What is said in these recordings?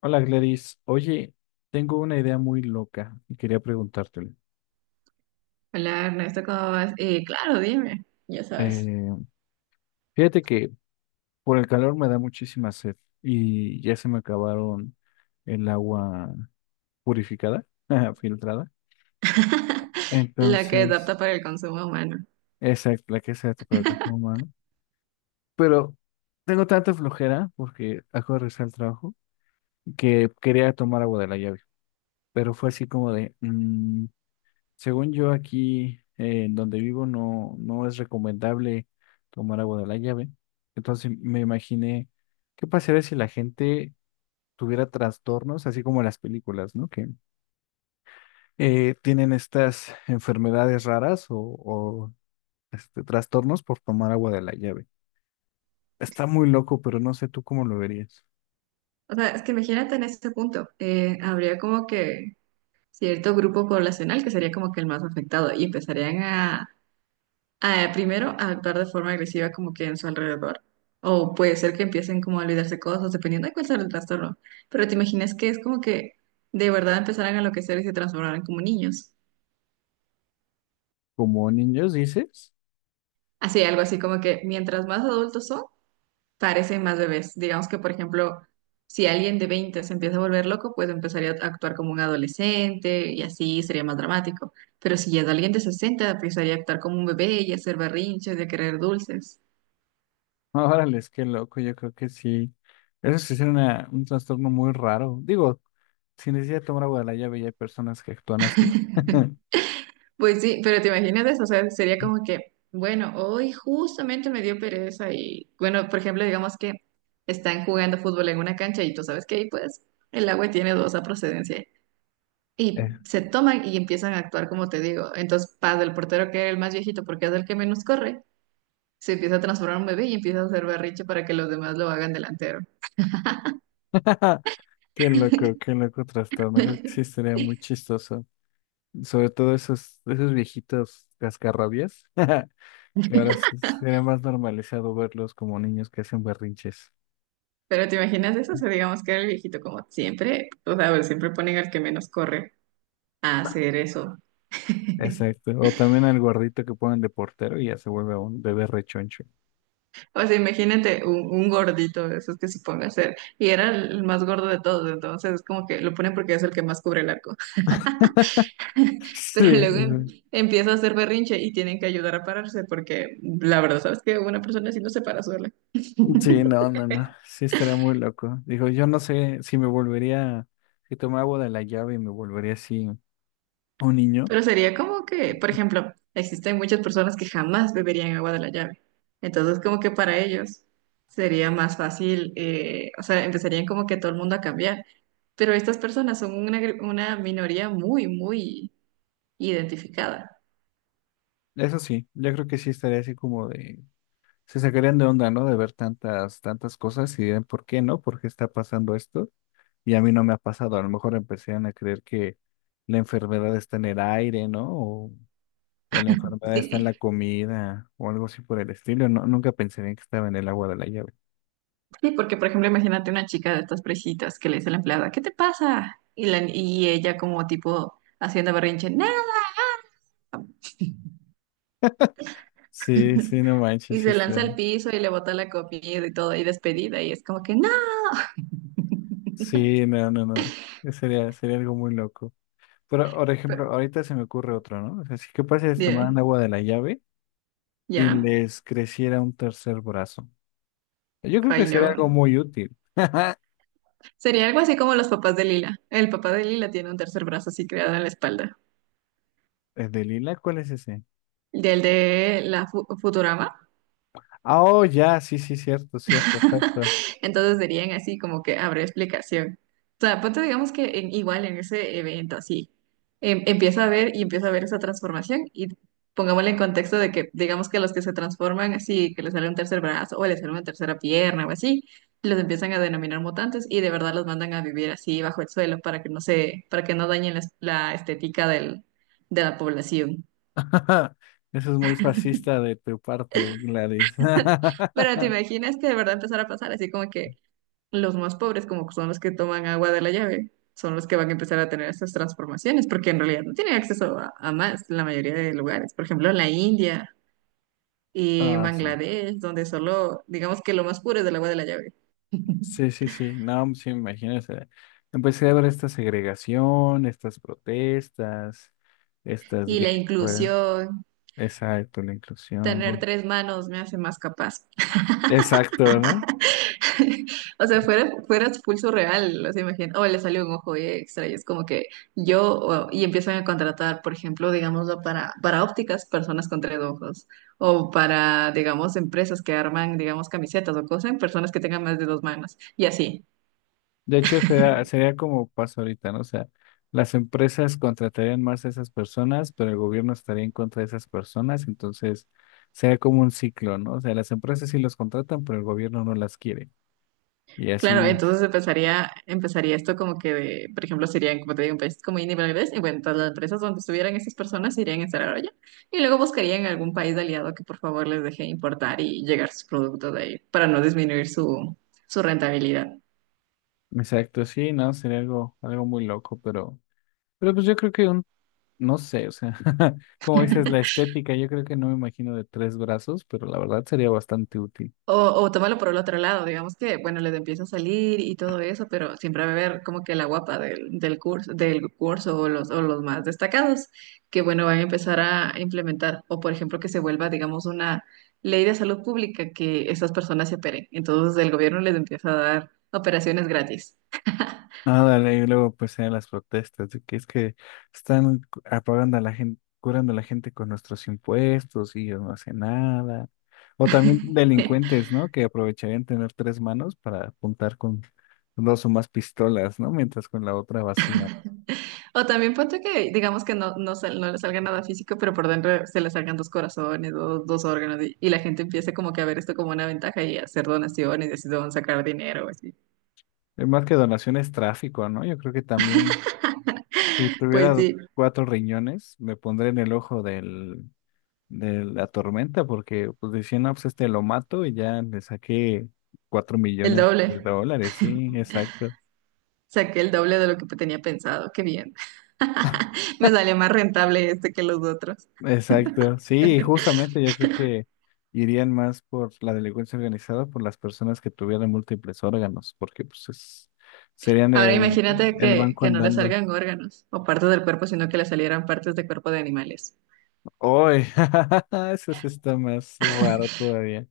Hola Gladys, oye, tengo una idea muy loca y quería preguntártela. Hola Ernesto, ¿cómo vas? Claro, dime, ya sabes. Eh, Fíjate que por el calor me da muchísima sed y ya se me acabaron el agua purificada, ajá, filtrada. La que es Entonces, apta para el consumo humano. exacto, la que se hace para el consumo humano. Pero tengo tanta flojera porque acabo de regresar al trabajo que quería tomar agua de la llave. Pero fue así como de, "Mm, según yo aquí, en donde vivo, no, no es recomendable tomar agua de la llave. Entonces me imaginé qué pasaría si la gente tuviera trastornos, así como en las películas, ¿no? Que tienen estas enfermedades raras trastornos por tomar agua de la llave. Está muy loco, pero no sé tú cómo lo verías. O sea, es que imagínate en ese punto, habría como que cierto grupo poblacional que sería como que el más afectado y empezarían primero a actuar de forma agresiva como que en su alrededor. O puede ser que empiecen como a olvidarse cosas, dependiendo de cuál sea el trastorno. Pero te imaginas que es como que de verdad empezaran a enloquecer y se transformaran como niños. ¿Como niños dices? Así, algo así como que mientras más adultos son, parecen más bebés. Digamos que, por ejemplo, si alguien de 20 se empieza a volver loco, pues empezaría a actuar como un adolescente y así sería más dramático. Pero si ya es alguien de 60, empezaría a actuar como un bebé y a hacer berrinches y a querer dulces. Órale, es que loco, yo creo que sí. Eso sí es un trastorno muy raro. Digo, sin necesidad de tomar agua de la llave, ya hay personas que actúan así. Pues sí, pero te imaginas eso, o sea, sería como que, bueno, hoy justamente me dio pereza y, bueno, por ejemplo, digamos que están jugando fútbol en una cancha y tú sabes que ahí, pues, el agua tiene dos procedencia. Eh. Y se toman y empiezan a actuar como te digo. Entonces, Paz, el portero que era el más viejito porque es el que menos corre, se empieza a transformar en un bebé y empieza a hacer berrinche para que los demás lo hagan delantero. Qué loco trastorno. Creo que sí estaría muy chistoso. Sobre todo esos viejitos cascarrabias, que sería más normalizado verlos como niños que hacen berrinches. Pero ¿te imaginas eso? O sea, digamos que era el viejito como siempre, o sea, pues, siempre ponen al que menos corre a hacer eso. Exacto. O también al gordito que ponen de portero y ya se vuelve un bebé rechoncho. O sea, imagínate un gordito de esos que se ponga a hacer. Y era el más gordo de todos, entonces es como que lo ponen porque es el que más cubre el arco. Pero Sí, sí. luego empieza a hacer berrinche y tienen que ayudar a pararse porque la verdad, sabes que una persona así no se para sola. Sí, no, no, no. Sí, estaría muy loco. Digo, yo no sé si tomaba agua de la llave y me volvería así un niño. Pero sería como que, por ejemplo, existen muchas personas que jamás beberían agua de la llave. Entonces, como que para ellos sería más fácil, o sea, empezarían como que todo el mundo a cambiar. Pero estas personas son una minoría muy, muy identificada, Eso sí, yo creo que sí estaría así como de, se sacarían de onda, ¿no? De ver tantas cosas y dirían, ¿por qué no? ¿Por qué está pasando esto? Y a mí no me ha pasado. A lo mejor empezarían a creer que la enfermedad está en el aire, ¿no? O la enfermedad está en ¿sí? la comida o algo así por el estilo. No, nunca pensarían que estaba en el agua de la llave. Sí, porque por ejemplo, imagínate una chica de estas presitas que le dice a la empleada, ¿qué te pasa? Y ella como tipo haciendo berrinche, no, Sí, sí, no manches, y sí se lanza está. al piso y le bota la comida y todo, y despedida, y es como que no, Sí, no, no, no. Sería algo muy loco. Pero, por ejemplo, pero ahorita se me ocurre otro, ¿no? O sea, si que pasa es ya, tomaran agua de la llave y ya, les creciera un tercer brazo. Yo creo que ay no. sería algo muy útil. Sería algo así como los papás de Lila. El papá de Lila tiene un tercer brazo así creado en la espalda. ¿El de Lila? ¿Cuál es ese? Del de la Futurama. Ah, oh, ya, sí, sí, cierto, cierto, exacto. Entonces serían así como que habrá explicación. O sea, ponte digamos que igual en ese evento así, empieza a ver esa transformación y pongámosle en contexto de que digamos que los que se transforman así, que les sale un tercer brazo o les sale una tercera pierna o así, los empiezan a denominar mutantes y de verdad los mandan a vivir así bajo el suelo para que para que no dañen la estética de la población. Eso es muy fascista de tu parte, Gladys. Pero te imaginas que de verdad empezara a pasar así como que los más pobres, como que son los que toman agua de la llave, son los que van a empezar a tener estas transformaciones, porque en realidad no tienen acceso a más en la mayoría de lugares. Por ejemplo, en la India y en Ah, sí. Bangladesh, donde solo, digamos que lo más puro es el agua de la llave. Sí, sí, sí, no, sí, imagínese. Empecé a ver esta segregación, estas protestas, estas Y la guerras, inclusión, exacto, la inclusión, tener bueno, tres manos me hace más capaz. exacto, ¿no? O sea, fuera expulso real, o sea, imagínate, o le salió un ojo extra y es como que y empiezan a contratar, por ejemplo, digámoslo, para, ópticas, personas con tres ojos, o para, digamos, empresas que arman, digamos, camisetas o cosas, personas que tengan más de dos manos, y así. De hecho, sería como pasa ahorita, ¿no? O sea, las empresas contratarían más a esas personas, pero el gobierno estaría en contra de esas personas, entonces sería como un ciclo, ¿no? O sea, las empresas sí los contratan, pero el gobierno no las quiere. Y Claro, así, entonces empezaría esto como que de, por ejemplo, serían, como te digo, un país como India y Bangladesh, y bueno, todas las empresas donde estuvieran esas personas se irían a instalar allá, y luego buscarían algún país aliado que por favor les deje importar y llegar sus productos de ahí para no disminuir su rentabilidad. exacto, sí, ¿no? Sería algo muy loco, pero... Pero pues yo creo que no sé, o sea, como dices, la estética, yo creo que no me imagino de tres brazos, pero la verdad sería bastante útil. O, o tómalo por el otro lado, digamos que, bueno, les empieza a salir y todo eso, pero siempre va a haber como que la guapa del curso o los más destacados, que bueno, van a empezar a implementar, o por ejemplo, que se vuelva, digamos, una ley de salud pública que esas personas se operen. Entonces el gobierno les empieza a dar operaciones gratis. Ah, dale, y luego pues en las protestas, de que es que apagando a la gente, curando a la gente con nuestros impuestos y ellos no hacen nada. O también delincuentes, ¿no? Que aprovecharían tener tres manos para apuntar con dos o más pistolas, ¿no? Mientras con la otra vacía. O también ponte que, digamos que no, no, no le salga nada físico, pero por dentro se le salgan dos corazones, dos órganos, y la gente empiece como que a ver esto como una ventaja y a hacer donaciones, y así se van a sacar dinero, así. Más que donaciones, tráfico, ¿no? Yo creo que también, si Pues tuviera sí, cuatro riñones, me pondré en el ojo del de la tormenta, porque pues decían, no, pues este lo mato y ya le saqué cuatro el millones de doble. dólares, sí, exacto. Saqué el doble de lo que tenía pensado, qué bien. Me sale más rentable este que los otros. Exacto, sí, justamente yo creo que irían más por la delincuencia organizada, por las personas que tuvieran múltiples órganos, porque serían Ahora imagínate el que, banco que no le andando. salgan órganos o partes del cuerpo, sino que le salieran partes de cuerpo de animales. ¡Uy! Eso sí está más raro todavía.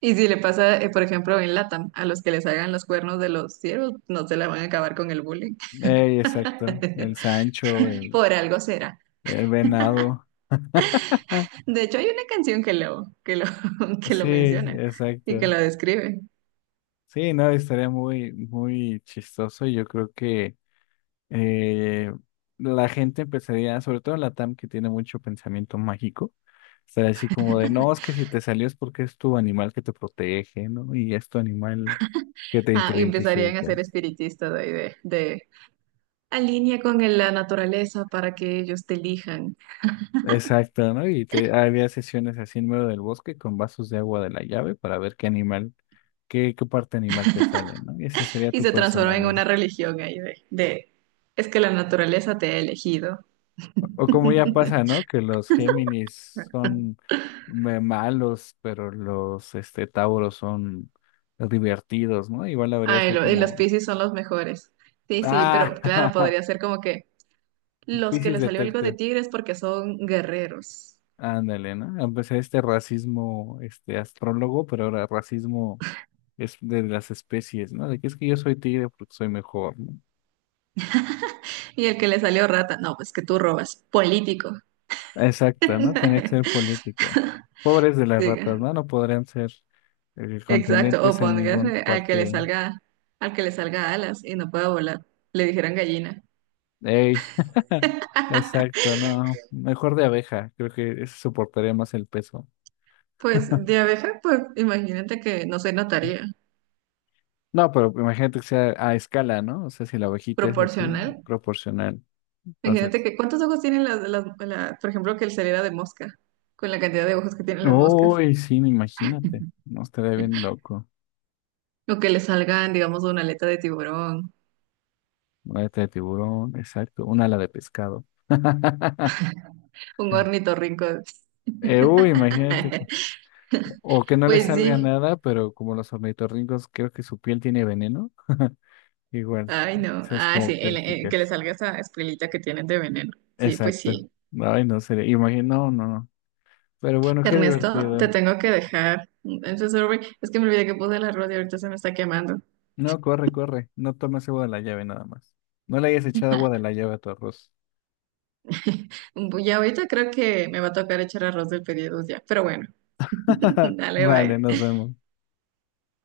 Y si le pasa, por ejemplo, en LATAM, a los que les hagan los cuernos de los ciervos, no se la van a acabar con el bullying. Ey, exacto, Por algo será. el venado. De hecho, hay una canción que lo Sí, menciona y que exacto. lo describe. Sí, no, estaría muy chistoso. Y yo creo que eh, la gente empezaría, sobre todo en la LATAM que tiene mucho pensamiento mágico, estaría así como de, no, es que si te salió es porque es tu animal que te protege, ¿no? Y es tu animal que te Ah, y empezarían a ser identificas. espiritistas de alinea con la naturaleza para que ellos te elijan. Exacto, ¿no? Y te, había sesiones así en medio del bosque con vasos de agua de la llave para ver qué animal, qué parte animal te sale, ¿no? Y ese sería Y tu se transforma en personalidad. una religión ahí de es que la naturaleza te ha elegido. O como ya pasa, ¿no? Que los Géminis son malos, pero los este Tauros son divertidos, ¿no? Igual habría Ah, y, sido lo- y los como, Piscis son los mejores. Sí, sí, ah, pero claro, podría ser como que los que Pisces le salió algo de Detective. tigres porque son guerreros. Ándale, ¿no? Empecé este racismo, este astrólogo, pero ahora racismo es de las especies, ¿no? De que es que yo soy tigre porque soy mejor, ¿no? Y el que le salió rata, no, pues que tú robas, político. Exacto, ¿no? Tenía que ser político. Pobres de las Sí, ratas, ¿no? No podrían ser exacto. O contendientes a ningún póngase al que le partido. salga, al que le salga alas y no pueda volar. Le dijeran gallina. Ey, exacto, no. Mejor de abeja, creo que eso soportaría más el peso. Pues de abeja, pues imagínate que no se notaría. No, pero imagínate que sea a escala, ¿no? O sea, si la abejita es así, Proporcional. proporcional. Imagínate Entonces, que cuántos ojos tienen por ejemplo, que le saliera de mosca, con la cantidad de ojos que tienen las moscas. uy, sí, no, imagínate. No estaría bien loco. O que le salgan, digamos, una aleta de tiburón, Una aleta de tiburón, exacto. Un ala de pescado. un ornitorrinco. Uy, imagínate que. O que no le Pues salga sí. nada, pero como los ornitorrincos, creo que su piel tiene veneno. Igual, Ay, no. esas Ah, sí, el que le características. salga esa escuelita que tienen de veneno. Sí, pues Exacto. sí. Ay, no sería. Imagino, no, no, no. Pero bueno, qué Ernesto, te divertido. tengo que dejar. Entonces, sorry, es que me olvidé que puse el arroz y ahorita se me está quemando. No, corre, corre. No tomes agua de la llave nada más. No le hayas echado agua de la llave a tu arroz. Ya ahorita creo que me va a tocar echar arroz del pedido ya. Pero bueno, dale, Vale, bye. nos vemos.